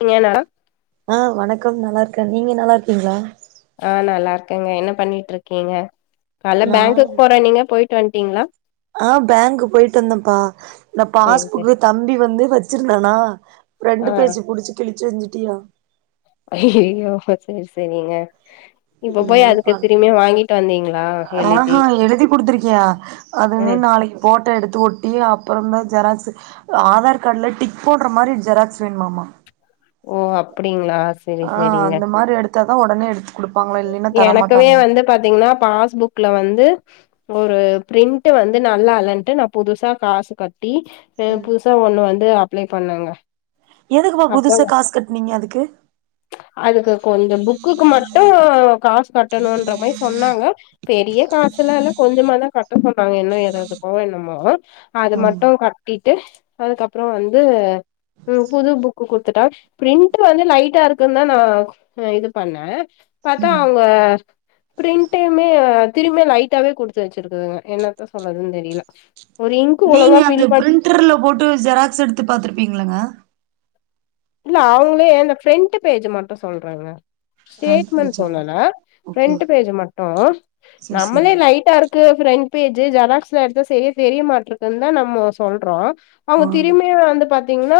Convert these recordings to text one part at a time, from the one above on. நீங்க ஆ வணக்கம் நல்லா இருக் நீங்க நல்லா இருக்கீங்களா ஹ் நல்லா இருக்கங்க. என்ன பண்ணிட்டு இருக்கீங்க கால்ல பேங்க்குக் போறேனீங்க போய் ட்டு வண்ட்டிங்ளா ஆஹ் பேங்க்கு போய்ட்டு வந்தப்பா. ந சேரி சேரி பாஸ்புக்கு தம்பி வந்து வச்சிருந்தனா, ஆ ரெண்டு பேஜு புடிச்சுகிளி செஞ்சிட்டியா. அய்யய்யோ சேரி சேரிங்க. இப்ப போய் அதுக்கு திரும்பியு வாங்கிட்டு வந்தீங்களா எழுதி ஆஹ்ஹா எழுதி குடுத்துருக்கியா அதூமே ம் நாளைக்கு போட் டா எடுத்து ஒட்டி அப்புறந்தா ஜெராக்ஸ் ஆதார் காட்ல டிக் போட்ற மாரி ஜெராக்ஸ் வேண்மாமா. ஓ அப்டீங்ளா செரி சேரிங்க தாதா ஒடனே எடுத்து குடுப் எனக்குவே வந்து பாத்தீங்ன்னா பாஸ்புக்ல வந்து ஒரு பிரிண்ட் வந்து நல்லா இல்லன்ட்டு நான் புதுசா காசு கட் டி புதுசா ஒண்ணு வந்து அப் அப்ளே பண்ணங்க எதுக்குப்பா அப்ப புதுசா காசு கட்னீங்க அதுக்கு அதுக்கு கொஞ்சோ புக்குக்கு மட்டூ காஸ் கட்டணுன்ற மாரி சொன்னாங்க பெரிய காசுலா எல்லா கொஞ்சமா தா கட்ட சொன்னாங்க இன்னு ஏறதுக்கோ என்னமோ. அது ம் மட்டு கட்டிட்டு அதுக்கப்புறோ வந்து புது புக்கு குடுத்துட்டா. பிரிண்ட் வந்து லைட்டா இருக்குன்தா நா இது பண்ணே [unintelligible] ம் அவுங்க ப்ரீண்டிமே திரும்ப லைட்டாவே குடுத்து வச்சிருக்குதுங்க என்னத்த சொல்லறதுன்னு தெரில ஒரு இங்க்கு நீங்க ஒழுங்கா அந்த ஃபில் பண் பிரிண்டர்ல போட்டு ஜெராக்ஸ் எடுத்து பாத்துருப்பீங்கல்லங்க இல்ல அவுங்களே அந்த ஃப்ரண்ட்டு பேஜு மட்டு சொல்றாங்க. ஃப்ரண்ட் ஸ்டேட்மெண்ட் பேஜா சொல்லல ஓகே ஃப்ரண்ட் ஓகே பேஜ் மட்டு சரி சரி நம்மளே லைட்டா இருக்கு ஃப்ரென்ட் பேஜு ஜெராக்ஸ் தா எடுத்த செரியா தெரிய மாட்ருக்குன்தா நம்ம சொல்றோ. ஆ அவங்க திரும்மியு வந்து பாத் தீங்னா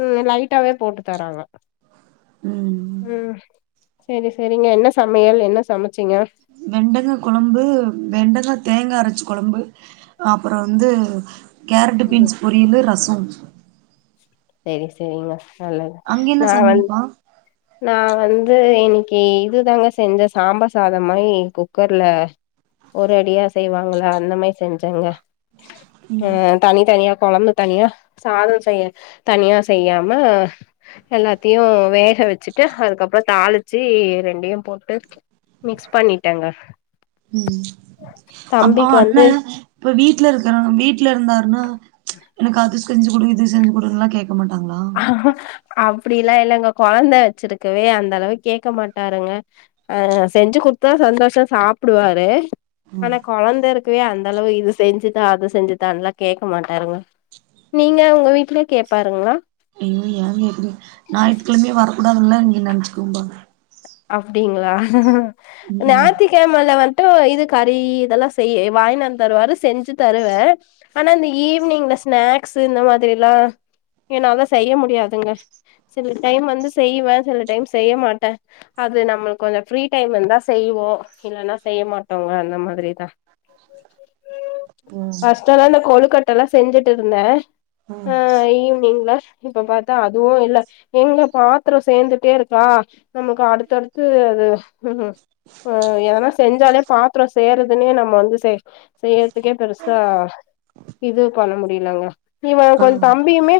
ம் லைட்டாவே போட்டு தராங்க. ம் உம் சரி சேரிங்க என்ன சமயல்? என்ன சமச் வெண்டங்கா கொழம்பு வெண்டங்கா தேங்கா அரச்சு கொழம்பு அப்பறோ வந்து கேரட்டு ம் பீன்ஸ் பொரியலு ரசம் செரி செரிங்க நல்லது அங்க என்ன நா வந் சமையல்ப்பா நா வந்து இன்னிக்கு இதுதாங்க செஞ்ச சாம்பார் சாதம் மாதிரி குக்கர்ல ஒரு அடியா செய்வாங்களா அந்த மாதிரி செஞ்சேங்க உம் தனி தனிய கொழம்பு தனியா சாதம் செய்ய தனியா செய்யாம எல்லாத்தியு வேக வ ச்சுட்டு அதுக்கப்றோ தாளிச்சு ரெண்டையு போட்டு மிக்ஸ் பண்ணிட்டேங்க உம் ஆ தம்பிக்கு அண்ண வந்து இப்ப வீட் ல இருக்கறனா வீட்ல இருந்தாருன்னா என்னகு அது செஞ்சுடு இது செஞ்சு குடுலா கேட் அப் டில்லாம் இல்லங்க கொழந்த வச்சிருக்கவே அந்த அளவு கேட்க மாட்டாருங்க அஹ் செஞ்சு குத்தா சந்தோஷம் சாப்பிடுவாரு ம். ஆனா கொழந்த இருக் குவே அந்த அளவு இது செஞ்சுதா அது செஞ்சுதால்லாம் கேட்க மாட்டாருங்கள நீங்க உங்க வீட்டுல கேப்பாருங்களா ஐயோ ஏங்க இப்டி ஞாயித்தி கிழமயே வரக்கூடாதுல்ல இங்க நினைச்சுக்கோபா அப்டிங்களா ம் ஞாயாத்திக்கிழமை ல ட்டோ இது கறி இதெல்லாம் செய்ய வாங்கினான் தருவாார் செஞ்சு தருவேன் ஆனால் அந்த ஈவினிங்ல ஸ்நாக்ஸ் இந்த மாதிரிலாம் என்னால தான் செய்ய முடியாதுங்க சில டைம் வந்து செய்வேன் சில டைம் செய்ய மாட்டேன் அது நம்மளு கொஞ்சம் ஃப்ரீ டைம் இருந்தா செய்வோம் இல்லன்னா செய்ய மாட்டோங்க அந்த மாதிரிதான் ம் பர்ஸ்ட் எல்லா இந்த கொழுக்கட்ட எல்லாம் செஞ்சுட்டு இருந்தேன் ம் ஆஹ் ஈவினிங்ல இப்ப பாத்தா அதுவும் இல்ல எங்க பாத்திரம் சேர்ந்துட்டே இருக்கா நமக்கு அடுத்தடுத்து அது ம் எதனா செஞ்சாலே பாத்திரம் செய்றதுன்னே நம்ம வந்து செய் செய்யறதுக்கே பெருசா இது பண்ண முடியலங்க இவ ஆ கொ தம்பியுமே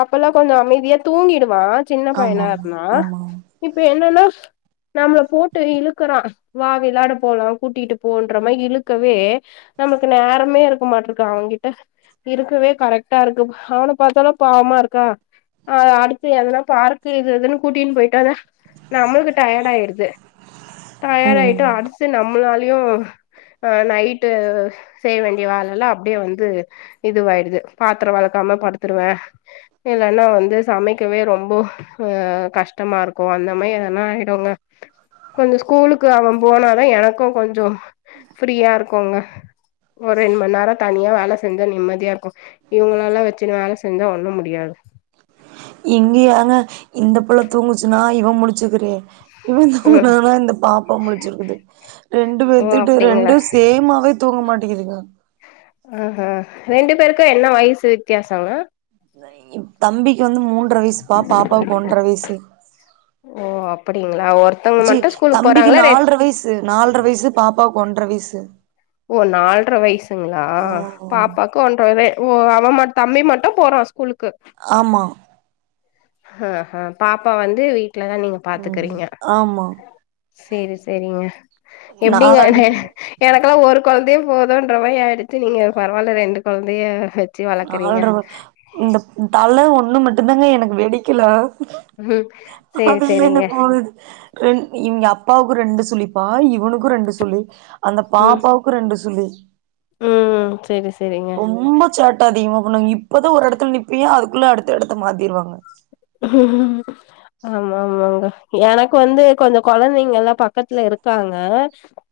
அப்பல்லாம் கொஞ்சம் அமைதியா தூங்கிடுவான் சின்ன ஆமா பையனா ஆமா இருந்தா ஆமா இப் ப என்னன்னா நம்மள போட்டு இழுக்கறான் வா விளாட போலாம் கூட்டிட்டு போன்ற மாரி இழுக்கவே நம்மக்கு நேரமே இருக்க மாட்டே இருக்க அவன்கிட்ட இருக்கவே கரெக்டா இருக்கு அவன பாத்தாலும் பாவமா இருக்கா அடுத்து எதனா பார்க்கு இது எதுன்னு கூட்டின்னு போயிட்டா நம்மளுக்கு டயர்ட ஆயிட்றது டயர்ட் ம் ஆயிட்டு அடுத்து நம்மளாலயும் அஹ் நைட்டு செய்ய வேண்டிய வேல எல்லாம் அப்படியே வந்து இதுவாயிடுது பாத்திரம் வெளக்காம படுத்துருவேன் இல்லன்னா வந்து சமைக்கவே ரொம்ப அ கஷ்டமா இருக் கு அந்த மாரி அதுனா ஆயடுங்க கொஞ்சம் ஸ்கூலுக்கு அவன் போனாதான் எனக்கும் கொஞ்சம் ஃப்ரீயா இருக்குங்க ஒரு ரெண்டு மணி நேரம் தனியா வேல செஞ்ச நிம்மதியா இருக்கும் இவங்கள எல்லாம் வச்சுன்னு வேல செஞ்சா ஒண்ணும் முடியாது இங்கயாங்க இந்த பிள்ள தூங்குச்சு நான் இவன் முழிச்சுக்கிறே இவன் ம் தனா இந்த பாப்பா முழிச்சிருக்குது ரெண்டு ஓ பேத்துக்கட்டு அப்டிங்களா ரெண்டும் சேமாவே தூங்க மாட் டேங்குதுங்க ஆஹ் ஹா ரெண்டு பேருக்கும் என்ன வயசு வித்தியாசங்க தம்பிக்கு வந்து மூன்ற வயசு பா பாப்பாவுக்கு ஒன்ற வயசு ஓ அப்டிங்களா ஒருத்தவங்க ஜி மட்டு ஸ்கூலுக்கு தம்பிக்கு போறாங்களா ரெ நால்ற வயசு நால்ற வயசு பாப்பாவு ஒன்ற வயசு ஓ நால்ற வயசுங்களா ஆ பாப்பாக்கு ஒன்ற வயது ஓ அவன் மட்ட தம்பி மட்டும் போறான் ஸ்கூலுக்கு ஆமா அஹ் அஹ் பாப்பா வந்து வீ ட்டுல தான் நீங்க ம் பாத்துக்கறீங்க ஆமா சேரி சேரிங்க எப்படிங்க நாளான்னைக்கு எனக்கு ஒரு குழந்தைய போதும்ன்ற மாதிரி ஆயிடுச்சி நீங்க பரவாயில்ல ரெண்டு குழந்தைய நாலு ரப இந்த தல ஒண்ணு ஒன்னு மட்டு்தாங்க எனக்கு வெடிக்கல உம் சேரி அதுமே சேரிங்க எனக்கு போகுது ரெண் இவங்க அப்பாவுக்கும் ரெண்டு சுலிப்பா இவனுக்கும் ரெண்டு சுலி அந்த பாப்பாவுக்கு ரெண்டு சுலி உ உம் சேரி சே ரொம்ப சேட்ட அதிகமா பன்னு இப் இப்பதா ஒரு எடத்துல நிப்பியா அதுக் அத்துக்குள்ள அடுத்த எடத்த மாத்திருவாங்க ஆமா ஆமாங்க எனக்கு வந்து கொஞ்ச கொழந்தைங்க எல்லா பக்கத்துல இருக்காங்க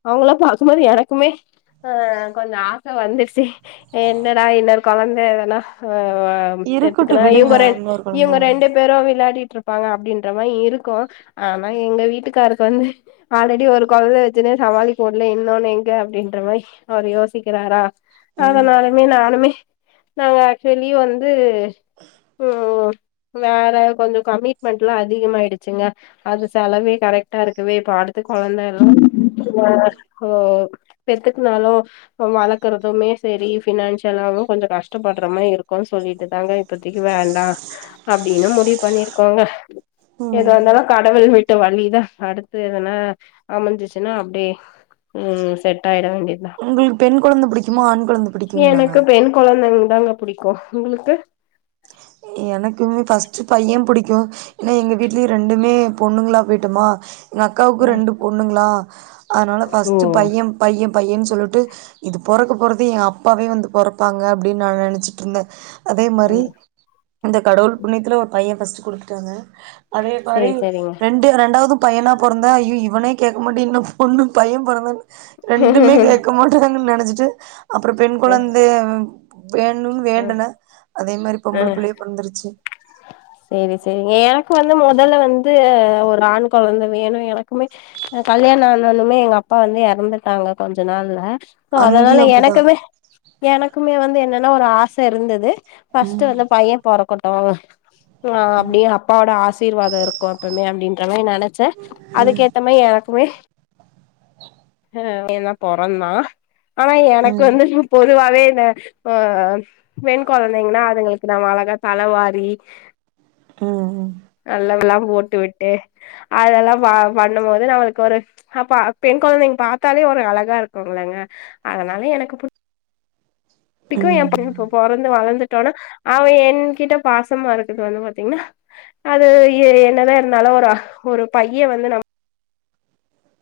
அவங்கள பாக்கும்போது எனக்குமே அஹ் கொஞ்ச ஆசை வந்துச்சு என்னடா இன்னொரு கொழந்த இதனா வேண் ஓ இருக்கட்டு பெத்துக்கனா விடுங்க இவங்க ர இன்னொரு கொழந்த இவங்க ரெண்டு விளாயாடிட்டு இருப்பாங்க அப்டின்ற மாரி இருக்கு ஆனா எங்க வீட்டுக்காருக்கு வந்து ஆல்ரெடி ஒரு கொழத வச்சுன்னே சமாளிக்க முடல இன்னொன்னு எங்க அபடின்ற மாரி அவர் யோசிக்கிறாரா ம் அதனாலுமே நானுமே நாங்க ஆக்சுலி வந்து ஹம் வேற கொஞ்ச கமிட்மெண்ட்ல்லா அதிகமயிடுச்சுங்க அது செலவே கரெக்ட்டா இருக்குவே இப்ப அடுத்த கொழந்த எல்லா [unintelligible] பெத்துக்குனாலு வளக்குறதுமே சரி பினான்சியலாவு கொஞ்ச கஷ்டப்படுற மாதிரிருக்கு சொல்லிட்டு தாங்க இப்பதிக்கு வேண்டா அப்டின்னு முடிவு பண்ணிருக்கோங்க எது ம் இருந்தாலு கடவுள் விட் ட வழி தா அடுத்து எதனா அமைஞ்சிச்சுன்னா அப்டியே ம் செட் ம் ஆயிட வேண்டியதா உங்களுக்கு பெண் குழந்து பிடிக்குமா ஆண் கொழந்த புடிக்குங்களாங்க எனக்கு பெண் குழந்தைங்க தாங்க பிடிக்கு உங்களுக்கு எனக்குமே ஃபஸ்ட்டு பைய புடிக்கு ஏன்னா எங்க வீட்லயு ரெண்டுமே பொண்ணுங்களா போயிட்டோமா எங்க அக்காவுக்கு ரெண்டு பொண்ணுங்களா அதனால ஓ ஃபர்ஸ்ட்டு பைய பைய பையன்னு சொல்லிட்டு இது பொறக்க போறது ஏ அப்பாவே வந்து பொறப்பாங்க அப்டின்னு நா நெனைச்சிட்ருந்தே அதே மாரி ம் இந்த கடவுள் புண்ணியத்துல ஒரு பைய ஃபஸ்டு ஸ்கூலு [unintelligible] டங்க அதே மாரி சேரி சேரிங்க ரெண்டு ரெண்டாவது பையனா பெறந்தா ஐயோ இவனே கேட்க மாட்டீனா இன்னும் பொண்ணு பைய பிறந்த ரெண்டுமே கேட்க மாட்டுறாங்க நென வச்சுட்டு அப்புற பெண் ம் குழந்தை ம் வேணும்ன்னு ம் வேண்டன அதே மாரி ஆ பொம்பள புள்ளையே பொறந்துருச்சி ம் சேரி சேரிங்க எனக்கு வந்து மொதல்ல வந்து ஒரு ஆண் கொழந்த வேணும் எனக்குமே ஆ கல்யாண ஆண உண்னுமே எங்க அப்பா வந்து எறந்துட்டாங்க கொஞ்ச நாள்ல சோ அதனால அங்கேயு அப்டிதா எனக்குமே எனக்குமே வந்து என்ன என்ன ஒரு ஆசை இருந்தது ம் ஃபஸ்டு வந்து பையன் பொறக்கனு தாவ ம் அப்பிடியே அப்பாவோட ஆசை சிர்வாதம் இருக்கும் எப்போமே அப்பிடின்ற மாரி நென சே அதுக்க ஏத்த மாரி எனக்குமே ஆ பையன் தான் பொறந்தான் ஆனா எனக்கு ம் வந்து பொ பொதுவாவே இந்த ஆ பெண் கொழந்தைங்கன்னா அதுங்களுக்கு நாம அழகா தலவாரி ம் நல்லவெல்லாம் போட்டு விட்டு அதெல்லாம் பா பண்ணும் போது நம்மளுக்கு ஒரு ஹப்பா பெண் கொழந்தைங்க பாத்தாலே ஒரு அழகா இருக்கும்ங்களங்க அதனால எனக்கு புடி பிக்கும் ம் என் பையன் பொறந்து வளந்து தொல அவன் என்கிட்ட பாசமா இருக்குது வந்து பாத்தீங்கன்னா அது எ என்னதான் இருந்தாலும் அது ஒரு பைய வந்து நம்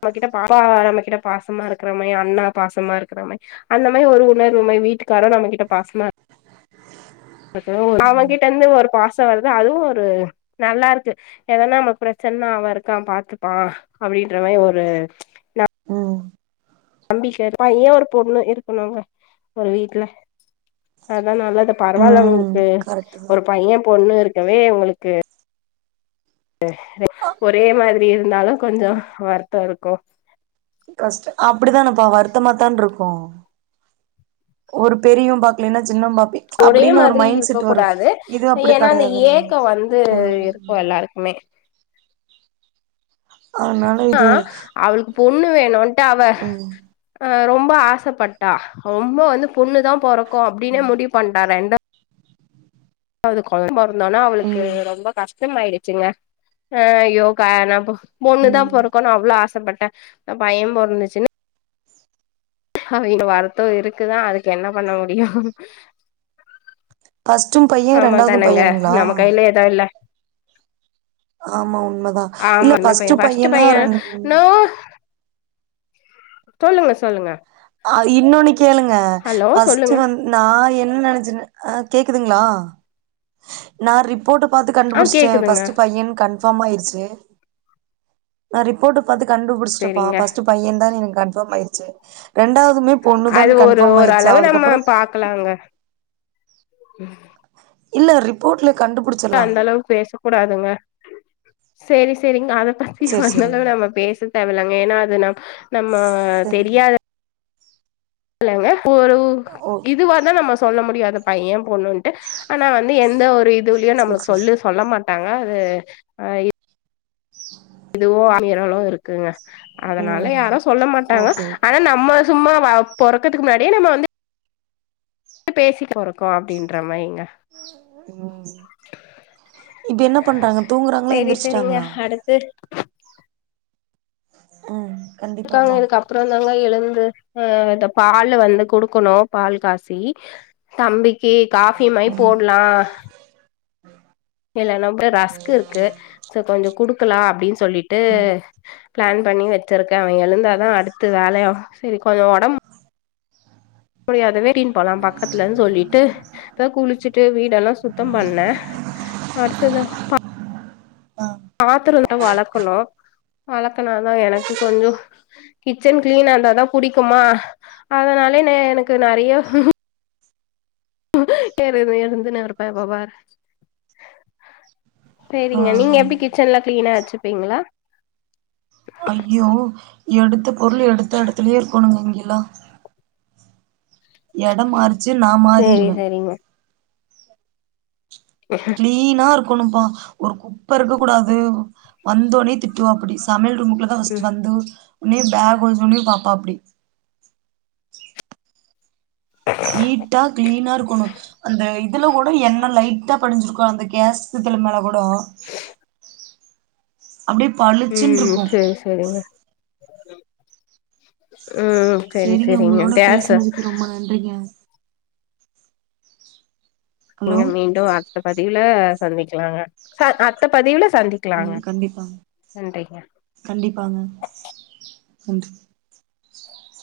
நம்ம கிட்ட பா நம்ம கிட்ட பாசமா இருக்கிற மாரி அண்ணா பாசமா இருக்குறா மாறி அந்த மாரி ஒரு ஊர்ல நம்ம வீட்டுக்கார நம்ம கிட்ட பாசமா இருக்க அவன் கிட்ட இருந்து ஒரு பாசம் வருது அதுவும் ஒரு நல்லா இருக்கு எதன்னா நம் பிரச்சனைன்னா அவ இருக்கான் பாத்துப்பான் அப்பிடின்ற மாரி ஒரு ந ம் ம் தம்பி கேப்பான் ஏன் ஒரு பொண்ணு இருக்கணும்ங்க ஒரு வீட்ல அதான் நல்லது பரவால்ல ம் க்கு கரெக்ட்டு தா ஒரு பையன் பொண்ணு இருக் இதுவே உங்களுக்கு ம் ஒரே மாரி எப்பிடி இருந்தாலும் கொஞ்சம் வருத்தம் இருக்கு கஷ்ட அப்பிடித்தானப்பா வருத்தமாதான் இருக்கும் ஒரு பெரியும் பாக்கலன்னா சின்னவ பாப்பி ஒரே அப்டின்னு ஒரு மாதிரி மைண்ட் இருக்க செட் வரு கூடாது இது அப்டி ஏன்னா அந்த கெடையாதுல்ல ஏக்கோ வந்து இருக்கு ம் எல்லாருக்குமே அதனால ஆ இது அவளுக்குப் பொ ண்ணு வேணு ட்டா அவ ம் ரொம்ப ஆசைப்பட்டா ரொம்ப வந்து பொண்ணு தா பொறக்கு அப்டினே ம் முடிவு பண்ட்டா ரெண்டு [unintelligible] இருந்தனோ அவளுக்கு ம் ரொம்ப கஷ் டம்மாயிடுச்சுங்க ஆ அய்யோ கா ஆனா போ பொண்ணு தா ம் பொறக்குனு அவ்ளோ ஆசப்பட்டு பைய பொறந்துச்சுன்னு அவே இன்னு வருத்த இருக்கு தா அதுக்கு என்ன பண்ண முடியு ஃபர்ஸ்ட்டு பையே ஆமா ரெண்டாவது தானங்க பையனுங்களா நம்ம கையில எதுவு இல்ல ஆமா உண்மதா இல்ல ஆமாமே ஃபர்ஸ்ட் பைய பையனா பைய ரெண் நோ சொல்லுங்க சொல்லுங்க ஆஹ் இன்னொன் கேளுங்க ஹலோ ஃபர்ஸ்ட் சொல்லுங்க வந்து நா என் ன நெனச் ஆஹ் கேக்குதுங்களா நா ரிப்போர்ட் பாத்து ஆ கண்டுபுடிச்ட கேக்குதுங்க ஃபர்ஸ்ட் பையே கன் ஃபார்ம் ஆயிருச்சு நா ரிப்போர்ட பாத்து கண்டுபுடிச்சுட்டப்பா சரிங்க ஃபர்ஸ்ட்டு பைய தா கன்ஃபார்ம் ஆயிருச்சு ரெண்டாவதுமே பொண்ணு அது தான் ஒரு கன்ஃபார்ம் ஆயிருச்சு ஓரளவு நம்ம அதுக்கப்புறோ பாக்கலாங்க இல்ல ரிப்போட்ல அந்த அளவுக்கு பேச கூடாதுங்க செரி செரிங்க அத சேரி அந்தளவு சேரிங்க நம்ம பேச தேவலங்க ஏன்னா அது நம் நம்ம சரிங்க தெரியாத ல்லங்க ஒரு ஓகே இதுவா தா நம்ம சொல்ல முடியு அத பைய பொண்ணுன்ட்டு ஆனா வந்து எந்த ஒரு இது லயு சேரி நமக்கு சேரி சொல்லு சொல்ல மாட் ட்டாங்க அது ஆஹ் இதுவு ஆயரலு இருக்குங்க அதனால ம் யாரு சொல்ல மாட்டாங்க ஓகே ஆனா நம்ம சும்மா பொறக்கறதுக்கு முன்னாடியே நம்ம வந்து பேசிக்க போறக்கு அப்படின்றமாிங்க இப்ப என்ன பண்றாங்க தூங்குறாங்களா சேரி எந்திர் சேரிங்க ச்சுட்டாங்களா அடுத்து ம் இருக்காங்க கண்டிப்பாப்பா இதுக்க அப்ரோ தாங்க எழுந்து ஆஹ் இத பால் வந்து குடுக்கணு பால் காசி தம்பி டீ காபி மாரி போடலா இல்ல நம ரஸ்க் இருக்கு சோ கொஞ்சோ குடுக்கலா அப்படின்னு சொல்லிட்டு பிளான் பண்ணி வச்சிருக் அவன் எழுந்தாதான் அடுத்து வேலையாகு கொஞ்சஒடம் மு முடியாதுனு கிளீன் பண்லா பாத்தா பக்கத்துலன்னு சொல்லிட்டு போய் குளிச்சுட்டு வீடெல்லாம் சுத்தம் பண்ணேன் அடுத்தத ஆ பாத்திரம் தா வெளக்கணு வளக்குனாதான் எனக்கு கொஞ்ச கிச்சன் கிளீனா இருந்தாதான் புடிக்குமா அதனாலே எனக்கு நிறைய என வேணுந்தன வெறுப்ப இப்ப பாரு ஆ சரிங்க நீங்க ஆ எப்படி கிச்சன்லாம் கிளீனாச்சு ப்பீங்களா ஐயோ எடுத்த பொருள் எடுத்த இடத்துலயே இருக்கணுங்க இங்கல்லா இடம் மாறிச்சு நான் சேரி மாறிருவேன் சேரிங்க கிளீனா இருக்கு கொணும்ப்பான் ஒரு குப்பை இருக்க கூடாது வந்தோனே திட்டுவாப்டி சமையல் ஒரு [unintelligible] ம் வந்து உன்னே பேக்ன்னே பாப்பாப்ட்டி நீட்டா கிளீனா இருக்கணு அந்த இதுல கூட எண்ண லைட்டா படிஞ்சிருக்கு அந்த கேஸ்தில மேல கூட அப்படியே பழிச்சுன் இருக்கு ஹ சரிங்க உங்களோட பேசுனதுக்கு ரொம்ப நன்றிங்க ஹலோ நீங்க மீண்டும் அடுத்த பதி ச சந்திக்கலாங்க உம் கண்டிப்பாங்க நன்றி கண்டிப்பாங்க நன்றி